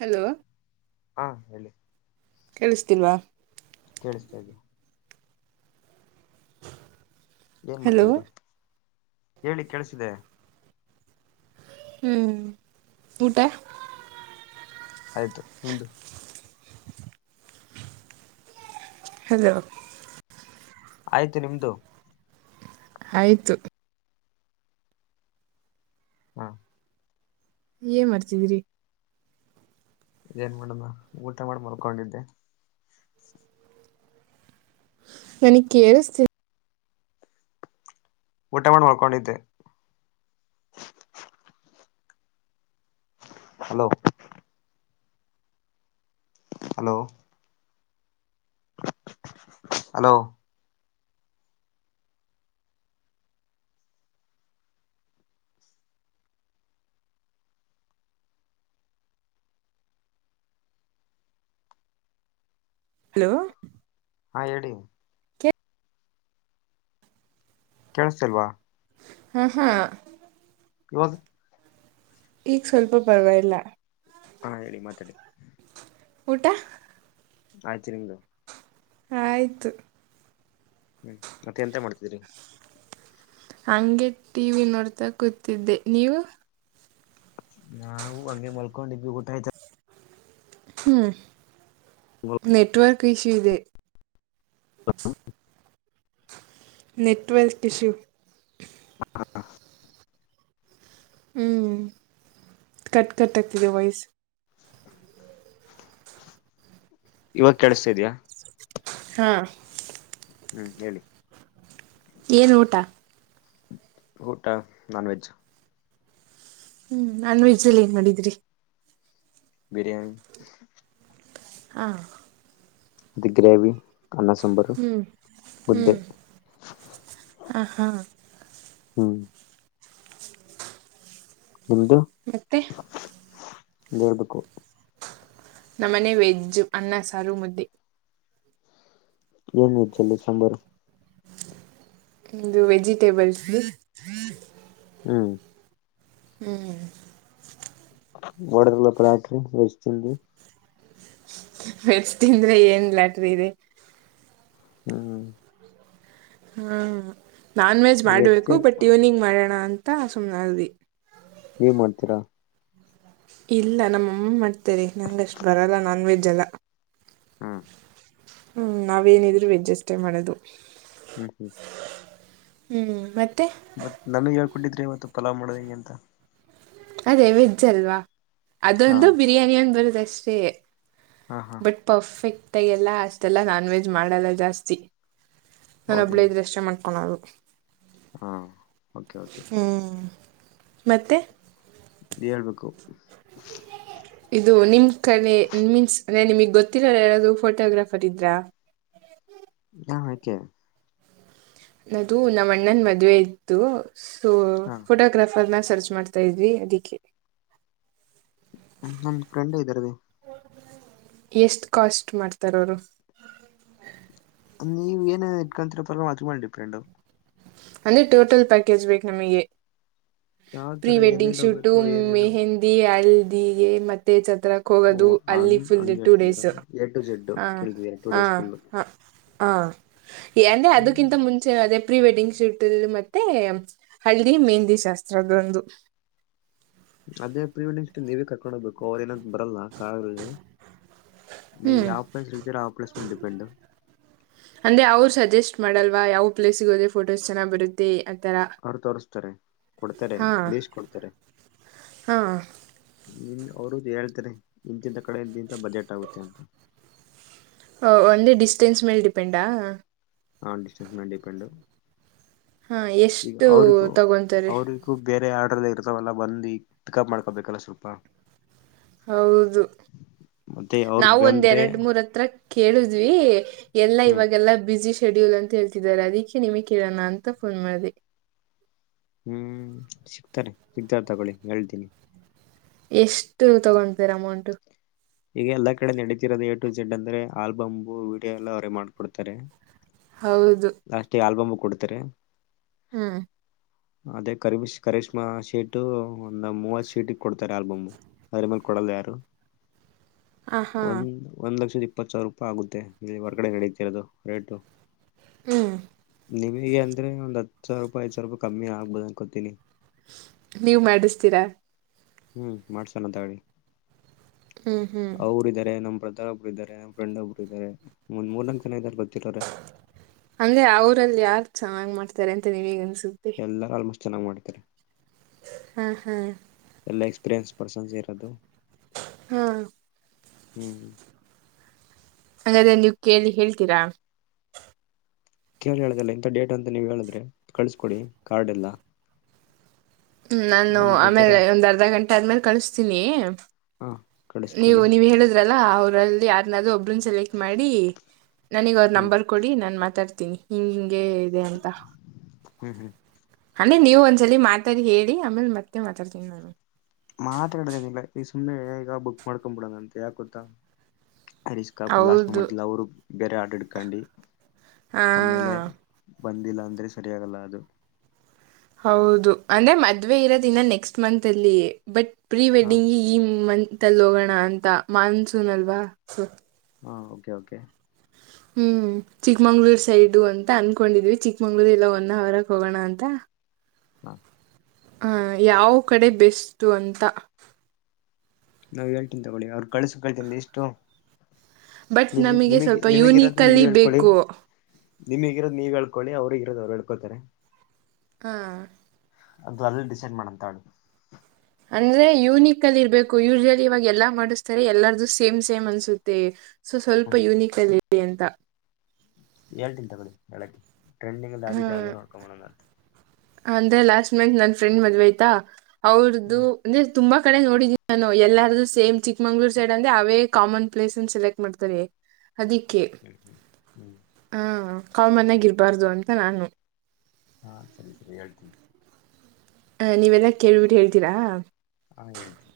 Hello ಹಾ ಹೇಳಿ ಕೇಳಸ್ತಿಲ್ವಾ ಕೇಳಿಸ್ತಾ ಇದೆ ಏನ್ ಹಲೋ ಮಾಡ್ತಿದ್ರಿ ಹೇಳಿ ಕೆಳ್ಸ್ತಿದೆ ಹ್ಮ್ ಊಟ ಆಯ್ತು ನಿಮ್ದು. ಹಲೋ. ಆಯ್ತು ನಿಮ್ದು ಆಯ್ತು ಹಾ ಏ ಮಾಡ್ತಿದ್ರಿ. ಇದೇನ್ ಮಾಡನ ಊಟ ಮಾಡ ಮಲ್ಕೊಡಿದ್ದೆ. ನನಗ್ ಕೇಳಸ್ತಿ ಊಟ ಮಾಡ್ ಮಕ್ಕೊಂಡಿದ್ದೆ ಹಲೋ ಹಲೋ ಹಲೋ ಹಲೋ ಹಾ ಹೇಳಿ ಕೇಳಸ್ತಿಲ್ವ ಹಾ ಹಾ ಇವಾಗ ಈಗ ಸ್ವಲ್ಪ ಪರ್ವಾಗಿಲ್ಲ ಹಾ ಹೇಳಿ ಮಾತಾಡಿ ಊಟ ಆಯ್ತು ನಿಮ್ದು ಆಯ್ತು ಹ್ಮ್ ಮತ್ತೆ ಎಂತ ಮಾಡ್ತಿದ್ರೀ ಹಂಗೆ ಟಿವಿ ನೋಡ್ತಾ ಕೂತಿದ್ದೆ ನೀವು ನಾವು ಅಂಗೆ ಮಲ್ಕೊಂಡಿದ್ವಿ ಊಟ ಆಯ್ತ ಹ್ಮ್ ನೆಟ್ವರ್ಕ್ ಇಶ್ಯೂ ಇದೆ [inaudible] ನೆಟ್ವರ್ಕ್ ಇಶ್ಯು ಹಾ ಹ್ಮ್ ಕಟ್ ಕಟ್ ಆಗ್ತಿದೆ ವಾಯ್ಸ್ ಇವಾಗ ಕೇಳಸ್ತಾ ಇದ್ಯಾ ಹಾ ಹ್ಮ್ ಹೇಳಿ ಏನು ಊಟ ಊಟ ನಾನ್ವೆೆಜ್ ಹ್ಮ್ ನಾನ್ ವೆಜಲ್ಲಿ ಏನ್ ಮಾಡಿದ್ರಿ ಬಿರಿಯಾನಿ ಹಾ ದಿ ಗ್ರೇವಿ ಅನ್ನ ಸಾಂಬಾರು ಹ್ಮ್ ಮುದ್ದೆ ಆ ಹಾ ಹ್ಮ್ ನಿಮ್ದು ಮತ್ತೆ ಹೇಳ್ಬೇಕು ನಮ್ಮನೆ ವೆಜ್ಜ್ ಅನ್ನ ಸಾರು ಮುದ್ದೆ ಏನು ವೆಜ್ಜಲ್ಲಿ ಸಾಂಬಾರು ಇಂದು ವೆಜಿಟೇಬಲ್ಸ್ ಹ್ಮ್ ಹ್ಮ್ ಹೊಡದ್ರಲ್ಲಪ್ಪ ಲಾಟ್ರಿ ವೆಜ್ ಚಿಲ್ಲಿ ವೆಜ್ ತಿಂದ್ರೆ ಏನ್ ಲಾಟ್ರಿ ಇದೆ ಹ್ಮ್ ಹಾ ನಾನ್ ವೆಜ್ ಮಾಡ್ಬೇಕು ಬಟ್ ಈವ್ನಿಂಗ್ ಮಾಡೋಣ ಅಂತ ಸುಮ್ಮನಾದ್ವಿ ನೀವ ಮಾಡ್ತೀರಾ ಇಲ್ಲ ನಮ್ಮಮ್ಮ ಮಾಡ್ತರೆ ನಂಗಷ್ಟು ಬರಲ್ಲ ನಾನ್ ವೆಜ್ ಎಲ್ಲ ಹ್ಞೂಂ ಹ್ಮ್ ನಾವೇನಿದ್ರು ವೆಜ್ ಅಷ್ಟೇ ಮಾಡೋದು ಹ್ಮ್ ಹ್ಮ್ ಹ್ಮ್ ಮತ್ ಮತ್ ನನಗೆ ಹೇಳ್ಕೊಟ್ಟಿದ್ರಿ ಇವತ್ತು ಪಲಾವ್ ಮಾಡೋದ ಹೆಂಗೆ ಅಂತ ಅದೇ ವೆಜ್ ಅಲ್ವಾ ಹಾ ಅದೊಂದು ಬಿರಿಯಾನಿ ಒಂದು ಬರುದ ಅಷ್ಟೇ ಹಾ ಹಾ ಬಟ್ ಪರ್ಫೆಕ್ಟ್ ಆಗೆಲ್ಲ ಅಷ್ಟೆಲ್ಲ ನಾನ್ ವೆಜ್ ಮಾಡಲ್ಲ ಜಾಸ್ತಿ ನಾನ ಒಬ್ಬಳ ಹೌದೇನು ಇದ್ರಷ್ಟೇ ಮಾಡ್ಕೊಳೋದು ಹಾ ಓಕೆ ಓಕೆ ಹ್ಮ್ ಮತ್ತೆ ನೀವೆ ಹೇಳ್ಬೇಕು [inaudible] ಇದು ನಿಮ್ ಕಡೆ ಮೀನ್ಸ್ ಅಂದ್ರೆ ನಿಮಗ ಗೊತ್ತಿರೋರ್ ಯಾರಾದ್ರೂ ಫೋಟೋಗ್ರಾಫರ್ ಇದ್ರಾ ಹಾ ಯಾಕೆ ಅದು ನಮ್ಮ ಅಣ್ಣನ್ ಮದ್ವೆ ಇತ್ತು ಸೊ ಹಾ ಫೋಟೋಗ್ರಾಫ್ ಫರ್ನ ಸರ್ಚ್ ಮಾಡ್ತಾ ಇದ್ವಿ ಅದಿಕ್ಕೆ ನಮ್ ಫ್ರೆಂಡ್ ಇದ್ದಾರೆ ಎಷ್ಟ ಕಾಸ್ಟ್ ಮಾಡ್ತಾರ ಅವರು ನೀವ ಏನ ಇಟ್ಕೊಂತರ ಪಾ ಅದರ ಮ್ಯಾಲ ಡಿಪೆಂಡ್ ಅಂದ್ರೆ ಟೋಟಲ್ ಪ್ಯಾಕೇಜ್ ಬೇಕು ನಮಗೆ ಯಾವ್ ಪ್ರೀ ತರ ವೆಡ್ಡಿಂಗ್ ಎಲ್ಲೆಲ್ಲಿ ಶೂಟು ಹೋಗ್ಬೇಕು ಏನೇನು ಮೆಹೆಂದಿ ಹಲ್ದಿಗೆ ಮತ್ತೆ ಚ ಚತ್ರಕ್ಕ ಓ ಹೋಗೋದು ಅಲ್ಲಿ ಹಂಗ್ ಫುಲ್ ಹಂಗ್ ಟೂ ಡೇಸ್ ಹೇಳ್ತಿದೀರಾ ಎ ಟು ಜೆಡ್ ಹ ಕೇಳ್ತಿದೀರಾ ಟೂ ಹ ಡೇಸ್ ಫುಲ್ ಹ ಹ ಅಂದ್ರೆ ಹ್ಮ್ ಅದಕ್ಕಿಂತ ಮುಂಚೆ ಅದೇ ಪ್ರೀ ವೆಡ್ಡಿಂಗ್ ಶೂಟಲ್ ಮತ್ತೆ ಹಳ್ದಿ ಮೆಹಂದಿ ಶಾಸ್ತ್ರದೊಂದು ಅದೇ ಪ್ರೀ ವೆಡ್ಡಿಂಗ್ ಶೂಟ್ ನೀವೇ ಕರ್ಕೊಂಡ ಹೋಗ್ಬೇಕು ಅವ್ರ ಏನಂತ ಬರಲ್ಲ ಕಾರಲ್ಲಿ ನೀವು ಹ್ಮ್ ಯಾವ ಪ್ಲೇಸ್ ಏಳ್ತೀರಾ ಆ ಪ್ಲೇಸ್ ಮೇಲೆ ಡಿಪೆಂಡ ಅಂದ್ರೆ ಅವ್ರು ಸಜೆಸ್ಟ್ ಮಾಡಲ್ವಾ ಯಾವ್ ಪ್ಲೇಸ್ಗೆ ಹೋದ್ರೆ ಫೋಟೋಸ್ ಚೆನ್ನಾಗಿ ಬರುತ್ತೆ ಥರ ಅವ್ರು ತೋರ್ಸ್ತಾರೆ ಕೊಡ್ತಾರೆ ಹಾಂ ಲೀಸ್ಟ್ ಕೊಡ್ತಾರೆ ಹಾಂ ನಿಮ್ ಅವರುದು ಹೇಳ್ತಾರೆ ಇಂತಿಂತ ಕಡೆ ಇಂತಿಂತ ಬಜೆಟ್ ಆಗುತ್ತೆ ಅಂತ ಓ ಒಂದೇ ಡಿಸ್ಟೆನ್ಸ್ ಮೇಲೆ ಡಿಪೆಂಡಾ ಹಾ ಡಿಸ್ಟೆನ್ಸ್ ಮೇಲೆ ಡಿಪೆಂಡು ಹಾಂ ಈಗ್ ಎಷ್ಟು ಅವ್ರಿಗೂ ತಗೊತಾರೆ ಅವರಿಗೂ ಬೇರೆ ಆಡ್ ರ ಇರ್ತಾವಲ್ಲ ಬಂದು ಪಿಕಪ್ ಮಾಡ್ಕೋಬೇಕಲ್ಲ ಸ್ವಲ್ಪ ಹೌದು ಮತ್ತೆ ಅವ್ರ ನಾವು ಒಂದ್ ಬಂದ್ರೆ ಎರಡ್ ಮೂರ್ ಹತ್ರ ಕೇಳಿದ್ವಿ ಎಲ್ಲಾ ಹ್ಮ್ ಇವಾಗೆಲ್ಲಾ ಬ್ಯುಸಿ ಶೆಡ್ಯೂಲ್ ಅಂತ ಹೇಳ್ತಿದ್ದಾರೆ ಅದಕ್ಕೆ ನಿಮಿಗ್ ಕೇಳೋಣ ಅಂತ ಫೋನ್ ಮಾಡಿದೆ ಹ್ಮ್ ಸಿಗ್ತಾರೆ ಸಿಗ್ತಾರ ತಗೊಳ್ಳಿ ಹೇಳ್ತೀನಿ ಎಷ್ಟು ತಗೊಂಡ್ತಾರೆ ಅಮೌಂಟ ಈಗ ಎಲ್ಲಾ ಕಡೆ ನಡೀತಿರೋದು ಏ ಟು ಜೆಡ್ ಅಂದ್ರೆ ಆಲ್ಬಮು ವಿಡಿಯೋ ಎಲ್ಲ ಅವರೇ ಮಾಡ್ಕೊಡ್ತಾರೆ ಹೌದು ಲಾಷ್ಟೀಗೆ ಆಲ್ಬಮ್ ಕೊಡ್ತಾರೆ ಹ್ಞೂಂ ಅದೇ ಕರಿ ಕರೀಶ್ಮಾ ಶೀಟು ಒಂದ್ ಮೂವತ್ ಶೀಟ ಕೊಡ್ತಾರೆ ಆಲ್ಬಮ್ ಅದರ ಮೇಲ್ ಕೊಡಲ್ಲ ಯಾರು ಹಾಂ ಹಾಂ ಒಂದ ಒಂದ್ ಲಕ್ಷದ ಇ ಇಪ್ಪತ್ತು ಸಾವಿರ ರೂಪಾಯಿ ಆಗುತ್ತೆ ಇಲ್ಲಿ ಹೊರಗಡೆ ನಡೀತಿರೋದು ರೇಟು ಹ್ಮ್ ನಿಮಗೆ ಅಂದ್ರ ಒಂದೆ ಹತ್ತು ಸಾವಿರ ರೂಪಿಯ್ ಐದು ಸಾವರ ರೂಪಾಯಿ ಕಮ್ಮಿ ಆಗ್ಬೋ ಅನ್ಕೋತಿನಿ. ನೀವ್ ಮಾಡಿಸ್ತೀರಾ ಹ್ಮ್ ಮಾಡ್ಸೋಣ ತಗಿ ಹ್ಞೂ ಹ್ಞೂ ಅವರುಾರೆ ನಮ್ಮ ಪ್ರ ಒಬ್ಬರು ಇದಾರೆನಮ್ಮಫ್ರೆಂಡ್ ಒಬ್ರು ಇದಾರೆ ಒನ್ ಮೂರ ನಾಲ್ಕು ಜನ ಇದಾರೆ ಗೊತ್ತಿರೋರೆ ಅಂದೆ ಅವರಲ್ಲಿ ಯಾರ್ ಚೆನ್ನಾಗಿ ಮಾಡ್ತಾರೆ ಅಂತ ನೀವ ಈಗನ್ಸ ಎಲ್ಲಾರ ಆಲ್ಮೋಸ್ಟ್ ಚೆನ್ನಾಗ್ ಮಾಡ್ತಾರೆ. ಹ್ಮ ಹ್ಮ್ ಎಲ್ಲಾ ಎಕ್ಸ್ಪೀರಿಯನ್ಸ್ ಪರ್ಸನ್ಸ್ ಇರೋದು ಹ್ಮ ಹ್ಮ್ ಹ್ಮ ಹಂಗಾದ್ರೆ ನೀವ್ ಕೇಳೇಳಿ ಹೇಳ್ತೀರಾ ಕೇಳಿ ಹೇಳುದಲ್ಲ ಇಂಥ ಡೇಟ್ ಅಂತ ನೀವು ಹೇಳಿದ್ರೆ ಕಳ್ಸಕೊಡಿ ಕಾರ್ಡ್ ಎಲ್ಲ ಹ್ಮ ನಾನು ಒಂದ್ ಬೇಕಾರೆ ಆಮೇಲೆ ಒಂದ್ ಅರ್ಧ ಗಂಟೆ ಆದ್ಮೇಲೆ ಕಳಿಸತೀನಿ ಹಾ ನೀವು ಕಳಿಸ್ಕೊಡಿ ನೀವ ಹೇಳುದ್ರಲ್ಲಾ ಅವದು ಯಾರ ಒಬ್ರು ಸೆಲೆಕ್ಟ್ ಮಾಡಿ ನನಗ್ ಅವ ಹ್ಮ್ ನಂಬರ್ ಕೊಡಿ ನ ಮಾತಾಡ್ತಿನಿ ತಿನಿ ಹ್ ಹಿಂಗೆ ಇದೆ ಅಂತ. ಹ್ಮ್ ಹ್ಮ್ ಅಲ್ಲೆ ನೀವು ಒಂದ್ಸಲಿ ಮಾತಾಡಿ ಹೇಳಿ ಆಮೇಲ್ ಮತ್ತೆ ಮಾತಾಡ್ತೀನಿ ನಾನು ಮಾತ್ರಾಡ್ದೇನ ಇಲ್ಲ ಈಗ ಸುಮ್ನೆ ಈಗ ಬುಕ್ ಮಾಡ್ಕೊಬ ಬಿಡಣ ಅಂತ ಯಾಕ್ ಗೊತ್ತಾ ಹರೀಶ್ಕಾ ಲಾಸ್ಟ್ ಹೌದು ಮುೊಮೆಂಟ್ ಅವರು ಬೇರೆ ಆಟಾಡ್ಕೊಂಡಿ ಹಾ ಬಂದಿಲ್ಲ ಅಂದ್ರೆ ಸರಿಯಾಗಲ್ಲ ಅದು ಹೌದು ಅಂದ್ರೆ ಮದ್ವೆ ಇರೋದಿನ ನೆಕ್ಸ್ಟ್ ಮಂತ್ ಅಲ್ಲಿಯ ಬಟ್ ಪ್ರೀ ಹಾ ವೆಡ್ಡಿಂಗಗೆ ಈ ಮಂತ್ ಅಲ್ಲಿ ಹೋಗೋಣ ಅಂತ ಮಾನ್ಸೂನ್ ಅಲ್ವಾ ಸ ಹಾಂ ಓಕೆ ಓಕೆ ಹ್ಮ್ ಚಿಕ್ಮಂಗ್ಳೂರ್ ಸೈಡು ಅಂತ ಅನ್ಕೊಂಡಿದ್ವಿ ಚಿಕ್ಕಮಂಗ್ಳೂರ್ ಎಲ್ಲ ಒನ್ನ ಅವರಕ್ ಹೋಗೋಣ ಅಂತ ಹಾ ಹ ಯಾವ ಕಡೆ ಬೆಸ್ಟು ಅಂತ ನಾವ್ ಹೇಳ್ತೀನಿ ತಗೊಳ್ಳಿ ಅವ್ರು ಕಳ್ಸು ಕಳ್ತನ್ ಲಿಷ್ಟು ಬಟ್ ನಿಮ ನಮಗೆ ನಿಮಗ್ ಸ್ವಲ್ಪ ನಿಮಗಿರೋದು ನೀವ ಯೂನಿಕಲ್ಲಿ ಹೇಳ್ಕೊಳ್ಳಿ ಬೇಕು ನಿಮಗಿರೋದು ನೀವ ಹೇಳ್ಕೊಳ್ಳಿ ಅವ್ರಗ ಇರೋದು ಅವ್ರು ಹಳ್ಕೊಳ್ತಾರೆ ಹಾ ಅದು ಅಲ್ಲಿ ಡಿಸೈಡ್ ಮಾಡಂತಾಳಿ ಅಂದ್ರೆ ಯೂನಿಕ್ ಅಲ್ಲಿ ಇರ್ಬೇಕು ಯೂಜಲಿ ಇವಾಗ ಎಲ್ಲಾ ಮಾಡಿಸ್ತಾರೆ ಎಲ್ಲಾರ್ದು ಸೇಮ್ ಸೇಮ್ ಅನ್ಸುತ್ತೆ ಸೊ ಸ್ವಲ್ಪ ಹ್ಮ್ ಯುನೀಕ್ ಅಲ್ಲಿದೆ ಅಂತ ಹೇಳ್ತೀನ್ ತಗಳಿ ಬೆಳಗ್ಗೆ ಟ್ರೆಂಡಿಂಗ್ಲ್ಲಿ ಹ್ಮ ಯಿದೆ ಅದೇನ್ ನೋಡ್ಕೊಣ ಅಂತ ಅಂದ್ರೆ ಲಾಸ್ಟ್ ಮಂತ್ ನನ್ ಫ್ರೆಂಡ್ ಮದ್ವೆ ಆಯ್ತಾ ಅವ್ರದ್ದು ಹ್ಮ್ ಅಂದ್ರೆ ತುಂಬಾ ಕಡೆ ನೋಡಿದಿ ನಾನು ಎಲ್ಲಾರು ಸೇ್ ಚಿಕ್ಮಂಗಗಳೂರು ಸೈಡ್ ಅಂದ ಅವೇ ಕಾಮನ್ ಪ್ಲೇಸ್ ಅ ಸೆಲೆಕ್ಟ್ ಮಾಡ್ತವಿ ಅದಕ್ಕೆ ಹ್ಮ್ ಹ್ಮ್ ಹ್ಮ್ ಹ ಕಾಲ್ ಮನ್ಯಗ ಇರಬಾರ್ದು ಅಂತ ನಾನು ಹಾ ಸರಿ ಸರಿ ಹೇಳ್ತೀನಿ ಹ ನೀವೆಲ್ಲಾ ಕೇಳ್ಬಿಟ್ಟ ಹೇಳ್ತೀರಾ ಹಾ ಹೇಳ್ತೀನಿ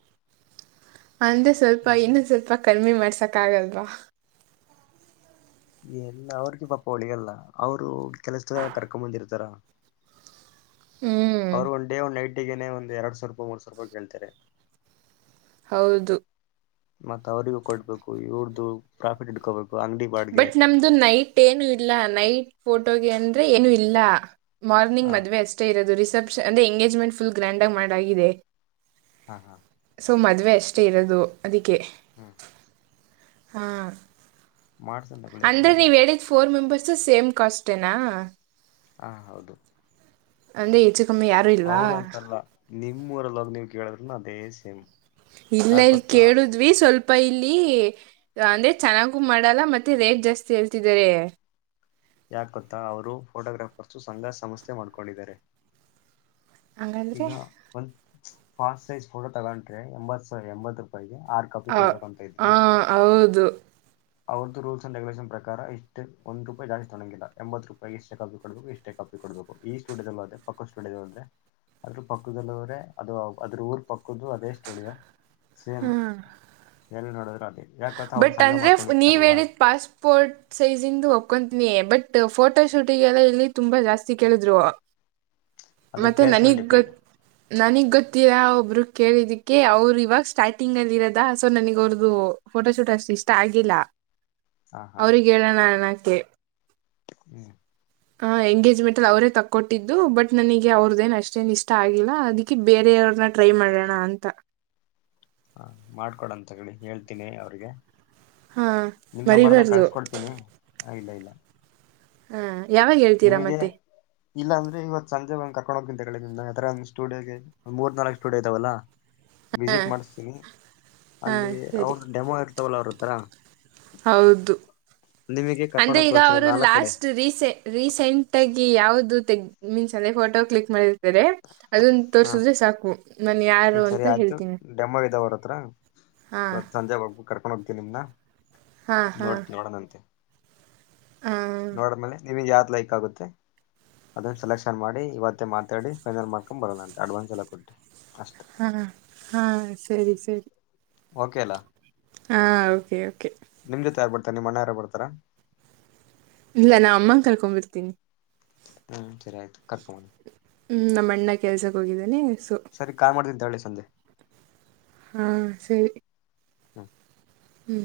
ಅಂದ್ರೆ ಸ್ವಲ್ಪ ಮತ್ತೆ ಇನ್ನು ಸ್ವಲ್ಪ ಕಮ್ಮಿ ಮಾಡ್ಸಕ್ ಆಗಲ್ವಾ ಎಲ್ಲ ಅವ್ರಗ ಪಾಪ ಉಳಿಯಾಲ್ಲ ಅವರು ಕೆಲಸದ ಕರ್ಕೊಂಬಂದಿರ್ತಾರ. ಹಾ [inaudible] ಅವ್ರು ಒಂದ್ ಡೇ ಒನ್ ನೈಟ ಗನೆ ಒಂದ ಎರಡ್ ಸಾವಿರ ರೂಪಾಯಿ ಮೂರ್ ಸಾವರ ರೂಪಾಯಿ ಕಗೆೇಳ್ತಾರೆ ಹೌದು ಮತ್ತತ್ ಅವ್ರಗೂ ಕೊಡ್ಬೇಕು ಇವಡ್ದು ಪ್ರಾಫಿಟ್ ಇಡ್ಕೋಬೇಕು ಅಂಗಡಿ ಬಾಡ್ಗೆ ಬಟ್ ನಮ್ದು ನೈಟ್ ಏನು ಇಲ್ಲ ನೈಟ್ ಫೋಟೋಗೆ ಅಂದ್ರೆ ಏನು ಇಲ್ಲ ಹ ಮಾರ್ನಿಂಗ್ ಮದುವೆ ಅಷ್ಟೇ ಇರೋದು ರಿಸೆಪ್ಷನ್ ಅಂದ್ರೆ ಎಂಗೇಜ್ಮೆಂಟ್ ಫುಲ್ ಗ್ರ್ಯಾಂಡ್ಗಿ ಮಾಡಾಗಿದೆ ಹಾ ಹಾ ವಷ್ಟೇ ಇರೋದು ಅದಕ್ಕೆ ಹ್ಮ ಹ ಮಾಡ್ಸನ್ ತಗೊಳ್ಳಿ ಅಂದ್ರೆ ನೀವ್ ಅದ್ರಲ್ಲೇನಿಲ್ಲ ಹೇಳಿದ್ ಫೋರ್ ಮೆಂಬರ್ಸ್ ಸೇಮ್ ಕಾಸ್ಟೇನಾ ಹಾ ಹೌದು ಅಂದ್ರೆ ಹೆಚ್ಚು ಕಮ್ಮಿ ಯಾರೂ ಇಲ್ವಾ ಅವ್ರ ಅಂತಲ್ಲ ನಿಮ್ಮೂರಲ್ಲೋಗ ನೀವ್ ಕೇಳಿದ್ರುನು ಅದೇ ಸೇಮ್ ಇಲ್ಲ ಯಾಕ ಇಲ್ ಗೊತ್ತಾ ಕೇಳಿದ್ವಿ ಸ್ವಲ್ಪ ಅಪ ಇಲ್ಲಿ ಅಂದ್ರೆ ಚೆನ್ನಾಗು ಮಾಡಲ್ಲ ಮತ್ತೆ ರೇಟ್ ಜಾಸ್ತಿ ಹೇಳ್ತಿದ್ದಾರೆ ಯಾಕೊತ್ತಾ ಅವರು ಫೋಟೋಗ್ರಾಫರ್ಸು ಸಂಘ ಸಂಸ್ಥೆ ಮಾಡ್ಕೊಂಡಿದ್ದಾರೆ. ಹಂಗಂದ್ರೆ ಈಗ ಒಂದ ಫಾಸ್ಟ್ ಸೈಜ್ ಫೋಟೋ ತಗೊಂಡ್ರೆ ಎಂಬತ್ ಎಂಬತ್ ರೂಪಾಯಿಗೆ ಆರು ಕಾಪಿ ಕೊಡ್ಬೇಕು ಅಂತ ಇದ್ರೆ ಹಾ ಹೌದು ಅವ್ರ್ದ ರೂಲ್ಸ್ ಅಂಡ್ ರೆಗುಯುಲೇಷನ್ ಪ್ರಕಾರಷ್ಟ ಒಂದು ರೂಪಾಯ ಜಾಸ್ತೊಂಗಿಲ್ಲ ಎಂಬತ್ತು ರೂಪಾಯಿ ಎಷ್ಟೇ ಕಫಿ ಕಡಬೇಕು ಎಷ್ಟೇ ಕ [unintelligible] ಕೊಡ್ಬೇಕು ಈ ಸ್ಟುಡಿಯೋ [unintelligible] ಪಕ್ಕದ ಸ್ಟುಡಿಯೋ [unintelligible] ಅದ್ರ ಪಕ್ಕದಲ್ಲ್ರೆ ಅದು ಅದ್ರ ಊರ್ ಪಕ್ಕದದು ಅದೇ ಸ್ಟುಡಿಯೋ ಹ್ಮ್ ಸೇಮ್ ಎಲ್ಲಿ ನೋಡಿದ್ರು ಅದೇ ಯಾಕ ಗೊತ್ತಾ ಅವ್ರು ಬಟ್ ಸಂಘ ಅಂದ್ರೆ ನೀವ ಮಾಡ್ಕೊಂಡಿರ್ತಾರಲ್ಲ ಹೇಳಿದ ಪಾಸ್ಪೋರ್ಟ್ ಸೈಜ ಇಂದು ನೀ ಬಟ್ ಫೋಟೋ ಶೂಟಿಗೆಲ್ಲ ಇಲ್ಲಿ ತುಂಬಾ ಜಾಸ್ತಿ ಕೇಳಿದ್ರು ಅದು ಪ್ಲೇಸ್ ಮೆಲ್ ಡಿಪೆಂಡ್ ನನಗ್ ಗೊತ್ತಿಲ್ಲ ಒಬರು ಕೇಳಿದಕ್ಕೆ ಅವರು ಇವಾಗ ಸ್ಟಾರ್ಟಿಂಗ್ ಅಲ್ಲಿ ಇರದ ಸೊ ನನಗ್ ಅವ್ರದು ಫೋಟೋ ಶೂಟ್ ಅಷ್ಟು ಇಷ್ಟ ಆಗಿಲ್ಲ ಹಾ ಹಾ ಅವ್ರಿಗೆ ಹೇಳೋಣ ಅಣಕೆ. ಹ್ಮ್ ಹ ಎಂಗೇಜ್ಮೆಂಟ್ ಅಲ್ಲಿ ಅವರೇ ತಕ್ಕೊಟ್ಟಿದ್ದು ಬಟ್ ನನಗೆ ಅವ್ರದ್ದ ಏನ್ ಅಷ್ಟೇನ್ ಇಷ್ಟ ಆಗಿಲ್ಲ ಅದಿಕ್ಕೆ ಬೇರೆ ನ್ನ ಟ್ರೈ ಮಾಡೋಣ ಅಂತ. ಹ ಮಾಡ್ಕೊಡಂತ ತಗಲ್ಲಿ ಹೇಳ್ತೀನಿ ಅವ್ರಿಗೆ. ಹಾ ನಿಮ ನಮರ್ದ ಮರಿಬಾರ್ದು ಕಳ್ಸ್ಕೊಡ್ತೀನಿ ಇಲ್ಲ ಇಲ್ಲ ಹಾ ಯಾವಾಗ ಹೇಳ್ತೀರಾ ನಿಮಗೆ ಮತ್ತೆ ಇಲ್ಲ ಅಂದ್ರೆ ಇವ ಸಂಜೆಂದ್ ಕರ್ಕೊಂಡು ಹೋಗ್ತೀನಿ ತಗೋಳಿನಿಮ್ನ ಯತ್ರ ಒಂದು ಸ್ಟುಡಿಯೋಗೆ ಮೂರ್ನಲ್ಕ್ ಸ್ಟುಡಿಯೋ ಇದಾವಲ್ಲ ಹಾ ವಿಸಿಟ್ ಮಾಡಿಸ್ತೀನಿ ಹಾ ಅಲ್ಲಿ ಸರಿ ಅವ್ರ ಡೆಮೋ ಇರ್ತವಲ್ಲ ಅವ್ರ ಹತ್ರ ಹೌದು ನಿಮಗೆ ಅಂದ್ರೆ ಕರ್ಕೊಂಡೋಗಿ ಈಗ ತೋರ್ಸಿರ ಅವರು ನಾಲ್ಕ್ ಕಡೆ ಲಾಸ್ಟ್ ರೀಸೆ ರೀಸೆಂಟ್ ಆಗಿ ಯಾವ್ದು ತೆಗ್ ಮೀನ್ಸ್ ಅಂದ್ರೆ ಫೋಟೋ ಕ್ಲಿಕ್ ಮಾಡಿರ್ತಾರೆ ಅದನ್ನ ಹಾ ತೋರ್ಸುದ್ರೆ ಸಾಕು ನಾನ ಯಾರು ಹ್ಮ್ ಅಂತ ಸರಿ ಆಯ್ತು ಹೇಳ್ತೀನಿ. ಡೆಮೋ ಇದಾವ ಅವ್ರ ಹತ್ರ ಹಾ ಇವತ್ ಸಂಜೆ ಹೋಗ್ಬ ಕರ್ಕೊಂಡ್ ಹೋಗ್ತೀವಿ ನಿಮ್ನ ಹಾ ಹಾ ನೋಡ್ ನೋಡಣಂತೆ ಹಾ ನೋಡ್ಮೇಲೆ ನಿಮಗ್ ಯಾವಾದ್ ಲೈಕ್ ಆಗುತ್ತೆ ಅದನ್ನ ಸೆಲೆಕ್ಷನ್ ಮಾಡಿ ಇವತ್ತೇ ಮಾತಾಡಿ ಫೈನಲ್ ಮಾರ್ಕ ಬರೋಲ್ಲ ಅಂತ ಅಡ್ವಾನ್ಸ್ ಎಲ್ಲ ಕೊಟ್ಟಿ ಹಾ ಹಾ ಸರಿ ಸರಿ ಓಕೆಲಾ ಹಾ ಓಕೆ ಓಕೆ ನಿಮ್ ಜೊತೆ ಯಾರ್ ಬರ್ತಾರೆ ನಿಮ್ಮ ಮಣ್ಣ ಯಾರ ಬರ್ತಾರಾ ಇಲ್ಲ ನಾ ಅಮ್ಮನ ಕರ್ಕೊಂಡ್ಬಿಡ್ತೀನಿ ಹ್ಮ್ ಸರಿಯ್ತ ಕರ್ಕೊಂಡುಬನ್ನಿ ಹ್ಮ್ ನಮ್ಮ ಅಣ್ಣ ಕೆಲ್ಸಕ್ ಹೋಗಿದ್ದೇನನೆ. ಸರಿ ಕಾಲ್ ಮಾಡ್ತಿದ್ದಳ್ಳಿ ಸಂಜೆ ಹಾ ಸರಿ ಹ್ಮ ಹ್ಮ್